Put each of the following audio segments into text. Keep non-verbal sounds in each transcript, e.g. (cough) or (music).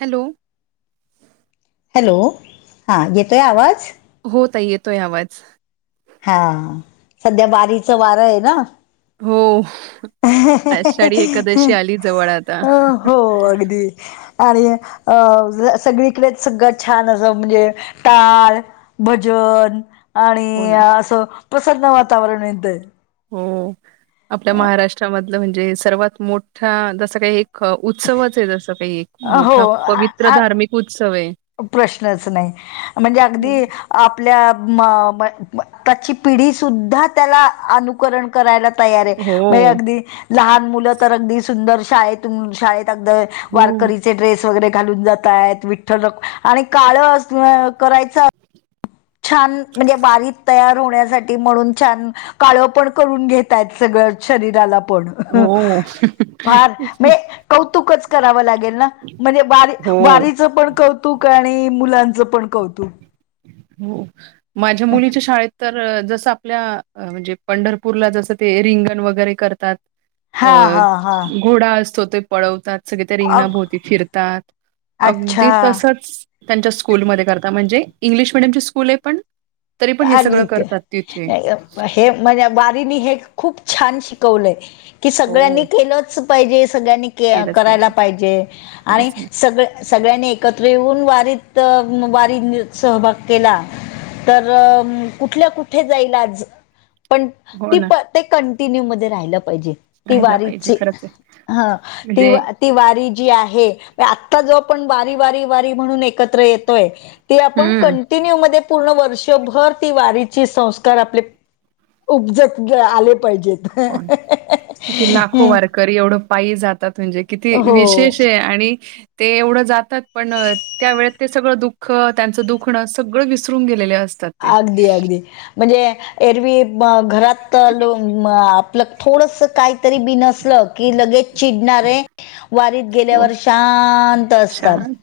Hello. Hello हा येतोय आवाज. हो ताई येतोय आवाज. हा सध्या बारीच वार आहे ना हो ह्या- ह्या आषाढी -ह्या एकादशी आली जवळ आता. -हा हो अगदी आणि अ सगळीकडेच सगळ छान अस म्हणजे टाळ भजन आणि हो ना. अस प्रसन्न वातावरण येतय हो आपल्या महाराष्ट्रामधल म्हणजे सर्वात मोठा जस काही ख उत्सवच आहे जस काही हो मोठा आ पवित्र आ- धार्मिक उत्सव आहे. प्रश्नच नाही म्हणजे हो. अगदी आपल्या म म म त्याची पिढी सुद्धा त्याला अनु करण करायला तयार आहे हो. म अगदी लहान मुल तर अगदी सुंदर शाळेतून शाळेत अगदी वारकरी ड्रेस वगैरे घालून जातायेत विठ्ठल रुक आणि काळ अस करायच छान म्हणजे बारीक तयार होण्यासाठी म्हणून छान काळ पण करून घेतायेत सगळ शरीराला पण हो. फार म कौतुकच कराव लागेल ना म्हणजे वारी हो. वारीच पण कौ तुक आणि मुलांच पण कौतुक. हो, माझ्या मुलीच्या शाळेत तर जस आपल्या अ म्हणजे पंढरपूरला जस ते रिंगण वगैरे करतात अ हा हा हा घोडा असतो ते पळवतात सगळी त्या अ रिंगणाभोवती फिरतात अगदी अच्छा तसच त्यांच्या स्कूलमध्ये करता म्हणजे इंग्लिश मिडीयम ची स्कूलये पण तरी पण हे सगळ अगदी ते करतात तिथे. हे म्हणजे वारीनी हे खूप छान शिकवलंय की, हो सगळ्यांनी केलच पाहिजे सगळ्यांनी के करायला पाहिजे आणि खरंच ना. सगळ सगळ्यांनी एकत्र येऊन वारीत वारी सहभाग केला तर कुठल्या कुठे जाईल आज पण हो ती ना प ते कंटिन्यू मध्ये राहि पाहिजे ती राहायला पाहिजे वारीची खरंच आहे ह ती म्हणजे वा ती वारी जी आहे, आत्ता जो आपण वारी वारी वारी म्हणून एकत्र येतोय ती आपण हं. कंटिन्यू मध्ये पूर्ण वर्ष त्यो भर ती वारीची संस्कार आपले उपजत आले पाहिजेत (inaudible) करी एवढ पायी जातात म्हणजे किती हो. विशेष आहे आणि- ते एवढ जातात पण त्या वेळेत ते सगळ दुःख त्यांच दुखण सगळ विसरून गेलेले असत. अगदीं अगदीं म्हणजे एरव्ही घरांत लो आपलं थोडंसं कांहीतरी बिनसलं की लगेच चिडणारे वारीत हो. गेल्यांवर शांत असतांत छान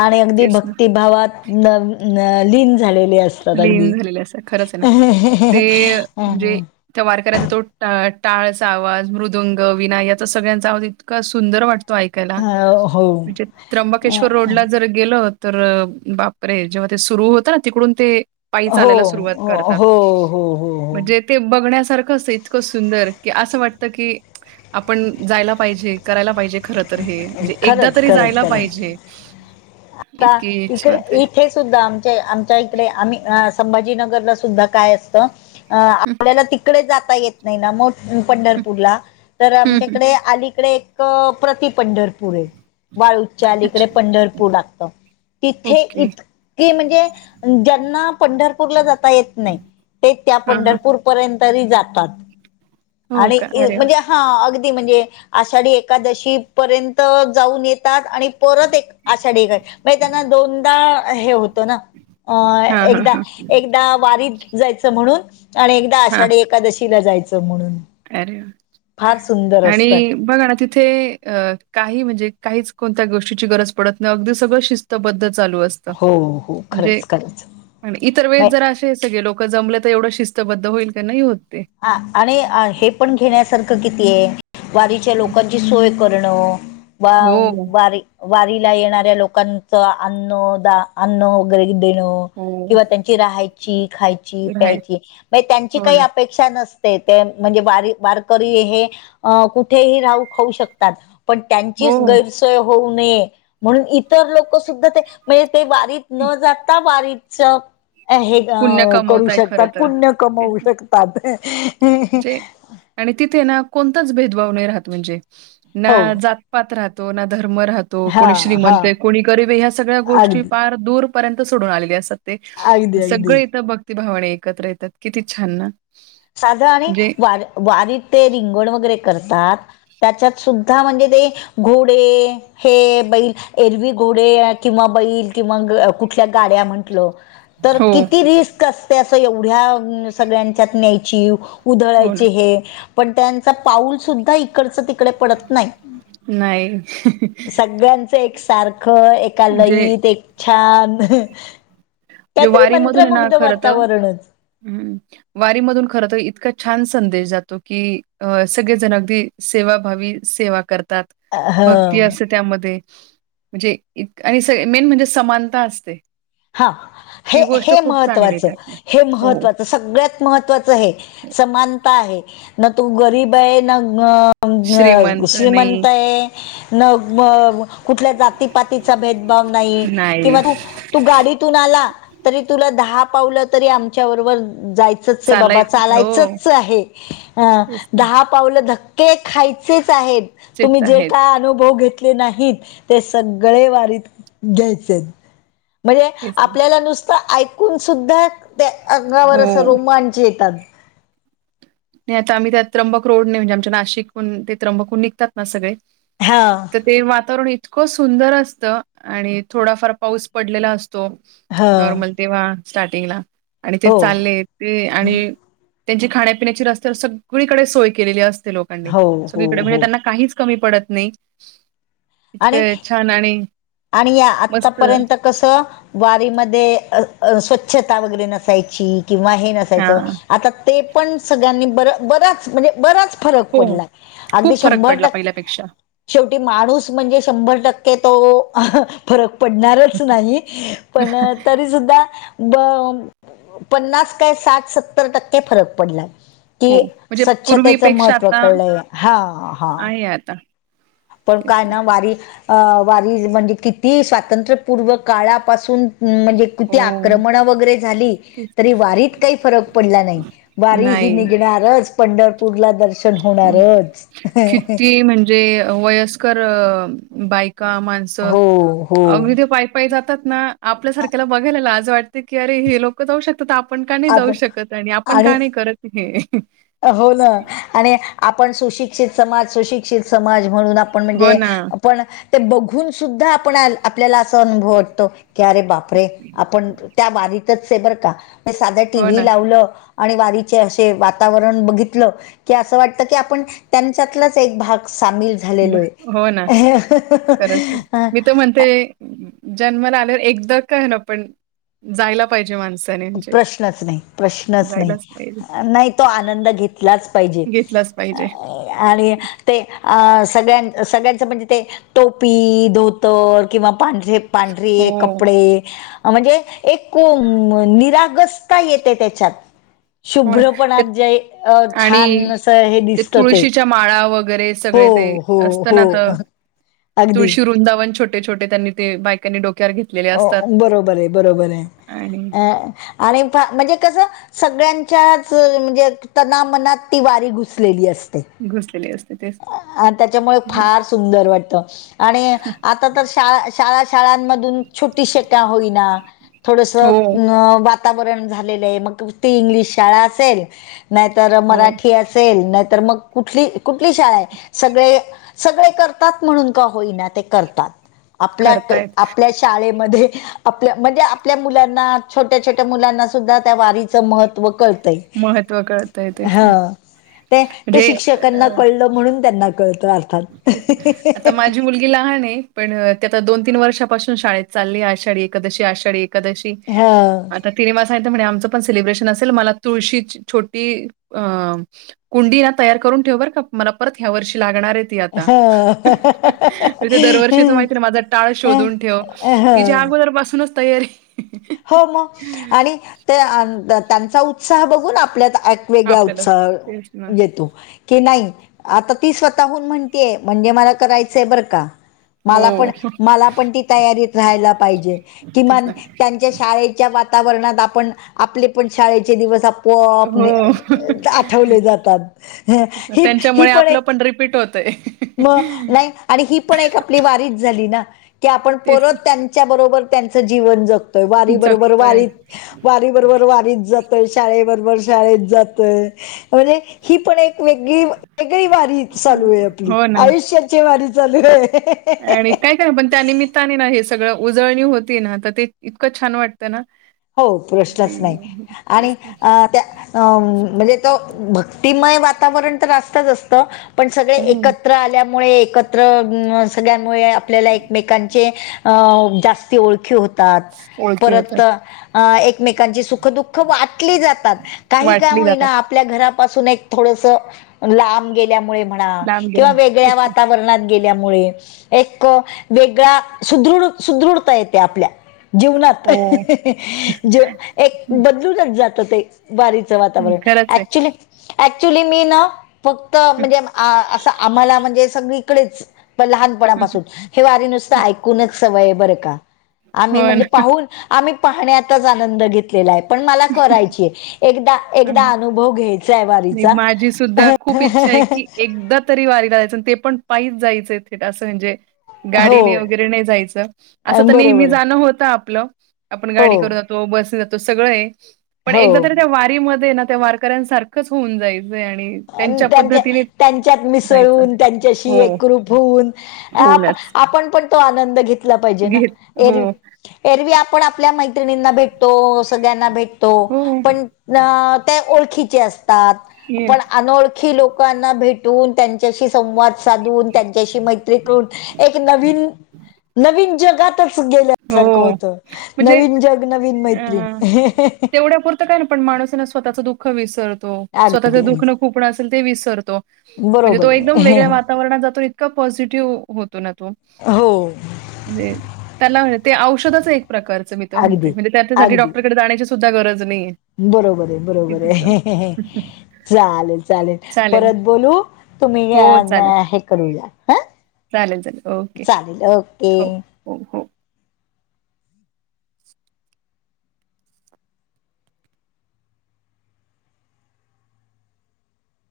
आणि अगदी तेच भक्तिभावांत- नं लीन झालेली असतांत जाणारं अगदी लीन झालेले असतात खरंच आहे ना. हं हं त्यां वारकऱ्यांचा तो टां टाळंचा आवांज मृदुंग विना यांचा सगळ्यांचा आवाज इतंका सुंदर वाटतो. तो ऐकायलां अ, हो. म्हणजे अ, त्र्यंबकेश्वर रोड लां जरं गेलो. तरं बापरे जेंव्हा ते सुरूं होतं नां तिकडूंन ते- पायी हो, चालांयला सुरुवांत हो, करतांत हो, हो, हो. म्हणजे- ते बघण्यांसारखं असंते इतकं सुंदर की असं वाटतं की. आपणं जायंला पाहिजे करायंला पाहिजे. खरं तरं हे म्हणजे एकदां खरंच, तरी खरंच, जायंला खरंच. पाहिजे इतकी ईच्छा होते. सुद्धां आम आमच्यां ईकडे आम्हीं संभाजीनगर सुद्धां कायं असतें अं हं, आपल्यांला तिकडे जांता येतं नाहीं नां. मं पंढरपूरला तरं हं, हं, हं. आमच्यांकडे अलीकडे एक प्रति पंढरपूर आहे. वाळूंजच्या अलीकडे अच्छा. पंढरपूर लागत तिथे ओके. एक कि म्हणजे ज्यांना पंढरपूरला जांता येतं नाहीं ते त्यां हां, हां. पंढरपूर- पर्यंत तरी जातांत हो आणि का? अरे वाह! म्हणजे- हां अगदीं म्हणजे आषाढी एकादशी पर्यंत जाऊंन येतांत. आणि- परंत एक आशाढी कायं मं त्यांना दोनदा हे होतं नां- अं हां, हां, एकदां हां, एकदां वारीतं जायचं म्हणूंन आणि एकदां हां. आषाढी एकादशीला जायचं म्हणूंन. अरे वा आणि बघां नां ती - तिथे कांहीं म्हणजे काहींचं कोणत्यां गोष्टीची गरजं पडतं नाहीं अगदीं सगळं शिस्तबद्ध चालूं असतें. हो हो म्हंणजे- खरंच खरंच आणि ईतर वेळेस म्हणजे जरां असे सगळें लोक जमले तरं एवढं शिस्तबद्ध होईल की नाहीं होते. हं आणि हे पणं घेण्यांसारखं किती आहे वारीच्यां हं. लोकांची सोय- करण बां हो, वारी वारीला येणाऱ्यां लोकांचं अन्नदांन अन्न वगैरें देणं. हो. किंवा त्यांची राहांयची खांयची राईट. प्यायची त्यांची हो कायं ना. अपेक्षां नसते ते म्हंणजे वारी वारकरी हे अं कुठेही रांहु खाऊं शकतांत. पणं हो, त्यांचीच गैरसोय होऊं नये म्हणूंन इतर लोक सुद्धां त्यांची म्हंणजे ते वारीतं नं जांता वारीचं - अं हे पुण्य करूं कमवताय खरं शकतांत तर. पुण्यं तेच. कमवूं शकतांत. म्हणजे आणि तिथे नां कोणतांच भेदभांव नाहीं राहतं म्हणजे हो नां जातं पांत राहतो नां धर्म राहतो हा कोणी हा श्रीमंत आहे कोणी गरीब ह्यां सगळ्यां गोष्टी अगदी पार- दूरपर्यंत सोडूंन आलेले असतांत ते. अगदी अगदी भक्ती भावांने एकत्रं येतांत किती छान नां. साध आणि वारं वारीतं ते रिंगण वगैरें करतांत. त्यांच्यात सुद्धां म्हणजे ते घोडे- हे बैल एरवी घोडे किंवा बैल किंवा कुठल्यां गाड्यां म्हंटल. तरं हो किती रिस्क असते असं एवढ्यां सगळ्यांच्यात न्यांयची. हो ना उधळायचे हे पणं त्यांचा पाऊल सुद्धां इकडचं ती - तिकडं पडतं नाहीं. नाही सगळ्यांचं एकसारखं - सारखं एका जे लयीत, एक छान जे काहीतरी वारीमधून आहे ना मंत्रमुग्ध खरं तर वातावरणच. हम्म वारीमधून खर तर इतका छान संदेश जातो की अ सगळेजण अगदी सेवाभावी सेवा करतात. भक्ती ह असते त्यामध्ये म्हणजे आणि स मेन म्हणजे समानता असते. हा. हे ती गोष्ट हे खूप चांगली आहे महत्त्वाचं, त्यातल्या हे हो महत्त्वाचं. सगळ्यात महत्त्वाच हे हो समानता आहे, न तो गरीब आहे न न श्रीमंत नाही श्रीमंतय न ग कुठल्या जातीपातीचा भेदभाव नाही किंवा तू तू गाडीतून आला तरी तुला दहा पावलं तरी आमच्या बरोबर जाय. च आहे बाबा ते. चालायचं हो च आहे. आ तेच ना दहा पावल धके खायचेच आहेत, तुम्ही तेच जे आहेत काय अनुभव तले. नाहीत ते सगळे वारीत घ्यायचेत. म्हणजे तेच ना आपल्याला नुसतं ऐकून सुद्धा त्या अंगावर असं हो रोमांच येतात. नाही आता आम्ही त्यात त्र्यंबक रोड नाही म्हणजे आमच्या नाशिकून ते त्र्यंबकहून निघतात ना सगळे हां. ते वातावरण इतकं सुंदर असतं आणि थोडाफार पाऊस पडलेला असतो. तो हां नॉर्मल तेव्हा स्टार्टिंगला आणि ते हो चालले ते आणि त्यांची खाण्यापिण्याची रस्त्यावर सगळीकडे सोय केलेली असते लोक हो हो सगळीकडे म्हणजे हो त्यांना काहीच कमी पडत नाही आणि इतक छान आणि आणि या मस्त आतापर्यंत कस वारी मध्ये अ स्वच्छता वगैरे नसायची किंवा हे न हा सायच आता ते पण सगळ्यांनी बर बरच म्हणजे बरच. फरक हो हो. पडलाय अगदी खूप फरक शंभर पडला पहिल्यापेक्षा टक्के शेवटी माणूस म्हणजे शंभर टक्के तो फरक पडणारच नाही पण तरी सुुद्धा ब पन्नास काय साठ सत्तर टक्के फरक पडलाय. कि हो म्हणजे स्वच्छतेचं पूर्वीपेक्षा महत्त्व कळलंय. हा हा. हे आता पण काय ना वारी अ वारी म्हणजे किती स्वातंत्र्यपूर्व काळापासून म्हणजे किती हो आक्रमण वगैरे झाली तेच. तरी वारीत काही फरक पडला नाही. वारी ही नाही निघणारच पंढरपूर ला दर्शन होणारच किती म्हणजे वयस्कर बायका, माण स हो हो अगदी ते पायी पायी जातात ना आपल्यासारख्याला बघायला लाज वाट की अरे हे लोक जाऊ शकतात तर आपण का नाही जाऊ आपण शकत आणि आपण का नाही करत हे. हो ना आणि आपण सुशिक्षित समाज, सुशिक्षित समाज म्हणून हो म्हणजे ना आपण ते बघून सुद्धा आपण आपल्याला अस अनुभव वाटतो. की अरे बापरे आपण त्या बारीतचय बरं का म साधं हो टीव्ही ना लावलं. आणि वारीचे असे वा. तावरण बघितलं की अस वाटत की आप त्यांच्यातलाच एक भाग सामि ब झालेलोय. हो ना ते जन्माला आलेवर एकदा काय होईना पण जायला पाहिजे माणसाने. म्हणजे प्रश्नच नाही, प्रश्नच नाही, जायलाच पाहिजे नाही तो आनंद घेतलाच पाहिजे. घेतलाच पाहिजे अ आणि ते अं सगळ्यां सगळ्यांचं म्हणजे ते टोपी, धोतर किंवा पांढरे हो ड्रे, कपडे म्हणजे एको म निरागसता येते त्याच्यात. हो ना शुभ्र पणा ते जे, अ, आणि छान अस हे दिसत ते. माळा वगैरेस हो सगळ ते हो असत हो ना, त अगदी तुळशी वृंदावन छोटे- छोटे त्यांनी ते बायकांनी डोक्यावर घेतलेले असतात अ बरोबरय, बरोबरय, आणि अ आणि पा म्हणजे कसं सगळ्यांच्याच म्हणजे तनामनात ती वारी घुसलेली असते. घुसलेले असत. आं, त्याच्यामुळे फार सुंदर वाटत. आणि आता तर शाळा -शाळा शाळांमधून छोटी शेका होईना. थोडस, हो वातावरण झालेलं आहे, मग ती इंग्लिश शाळा असेल. नाहीतर हो मराठी असेल, नाहीतर मग कुठली, कुठली शाळा आहे. सगळे सगळे करतात म्हणून का होईना ते करतात, आपल्यात करतायत -आपल्या शाळेमध्ये आपल्या, म्हणजे आपल्या मुलांना छोट्या -छोट्या मुलांना सुद्धा त्या वारीचं महत्त्व कळतंय. महत्त्व कळतय हो तेसन, ते ते म्हणजे शिक्षकांना अ कळलं म्हणून त्यांना कळत अर्थात. ती मुलगी लहान हेय, पण ती आता दोन -तीन वर्षापासून शाळेत चालली आषाढी- एकादशी आषाढी -एकादशी. हो आता तिने मला सांगीतले म्हणे आमचं पण सेलिब्रेशन असेल मला तुळशीची, छोटी अ कुंडी या तयार करून ठेव बरं का! मला परत ह्या वर्षी लागणार आहेत आता हो ते दरवर्षीच माहिती ना माझा टाळ शोधून ठेव. हो तिची अगोदर पासूनच तयारी. हो मग आणि त्या त्यांचा उत्साह बघून आपल्या वेगळा आपल्याला उत्साह तेच ना. येतो. कि नाही आता ती स्वतःहून म्हणतीय म्हणजे मला करायचंय बरं का! मला पण, हो. मला पण ती तयारीत राहायला पाहिजे तेच किमान ना. त्यांच्या शाळेच्या वातावरणात आपण, आपले पण शाळेचे दिवस आप पपने हो. आठवले जातात, हं ही ही पण एक रिपट होत. तर ह म नाही आणि ही पण एक आपली वारीच झाली ना की आपण तेच परत त्यां च्या बरोबर त्यांच जीवन जगतोय, वारीबरोबर जगतोय वारीत, वारी बरोबर वारीत जातो. शाळेबरोबर शाळेत जातोय, म्हणजे ही पण एक वेगळी वेगळी वारी चालूय आपली. हो ना आयुष्याची वारी चालूय. आणि काय काय पण त्यानिमित्ताने ना हे सगळं उजळणी होती ना तर ते इतकं छान वाटतं ना. हो की प्रश्नच नाही, आणि तेच ना अं त्या अं म्हणजे भक्तिमय वातावरण तर असतच असत, पण सगळे एकत्र हम्म एकत्र आल्यामुळे, एकत्र सगळ्यांमुळे आपल्याला एकमेकांचे अ, जास्ती ओळखी होतात ओळखी परत, होतात एक एकमेकांची सुख -दुःख वाटली जातात काही का वाटली होईना जातात आपल्या घरापासून एक थोडस लांब गेल्यामुळे म्हणा, लांब किंवा गेल्या वेगळ्या तेच ना वातावरणात गेल्यामुळे, एक वेगळा सुदृढ, सुदृढता येते आपल्या- जीवनात हे, हो हे ज एक बदलूनच जात ते वारीचं मग वातावरण खरंच आहे ऍक्च्युली, ऍक्च्युली मी ना फक्त म्हणजे, आं असं आम्हाला म्हणजे सगळीकडेच. लहानपणापासून. हे वारी नुसतं ऐकूनच सवयय बरं का. आम्ही हो म्हणजे पाहून, आम्ही पाहण्यातच आनंद घेतलेलाय. पण मला करायचीय. एकदा- ना एकदा अनुभव घ्याय माझी सुद्धा, खूप इच्छाय की, एकदा तरी वारीला जायच. ते पण पाईच जायचं, थेट. असं म्हणजे हो गाडीने वगैरे नाही जायचं. असं अं, तर नेहमी बरोबर आहे जाणं होत आपलं. आपण हो गाडी करुन तो. बसने जातो. सगळय. पण एकदा हो तरी त्या वारीमध्ये ना, त्या वारकऱ्यांसारखं खच होऊन जायचंय आणि अन् त्यांच्या- पद्धतीने त्यांच्यात जायचं. मिसळून, त्यांच्याशी हो, एकरूप होऊन. आपण होऊनच - आपण पण, तो आनंद घेतला पाहिजे ना. घेत हो, एर एरवी आपण, आपल्या मैत्रिणींना भेटतो. सगळ्यांना भेटतो. हो, पण न ते ओळखीचे असतात. येस, पण अनोळखी लोकांना भेटून. त्यांच्याशी संवाद साधून. त्यांच्याशी मैत्री करून एक नवीन, नवीन जगात तच गेल्यासारखं हो. होत. म्हणजे नवीन जग, नवीन मैत्रीण. अ (unintelligible) तेवढ्यापुरतं काय ना पण मानुसयना, स्वतःचं दुःख विसरतो. स्वतःचं अगदी अगदी दुखनं - खुपणं असेल, ते विसरतो. म्हणजे, बरोबर तो एकदम आहे वेगळ्या वातावरणात जातो. इतका पॉझिटिव्ह होतो ना, तो. हो. म्हणजे त्याला ते औषधचय एक प्रकारचं. मी त म्हणते. अगदी म्हणजे, त्यासाठी डॉक्टरकडे जाण्याची सु सुद्धा गरज नाहीय. बरोबरय, बरोबरय. (unintelligible) चालेल- चालेल. परत बोलू. तुम्ही हो या न चालेल हे करूया. हं. चालेल चालेल ओके चालेल, ओके. हो हो, हो.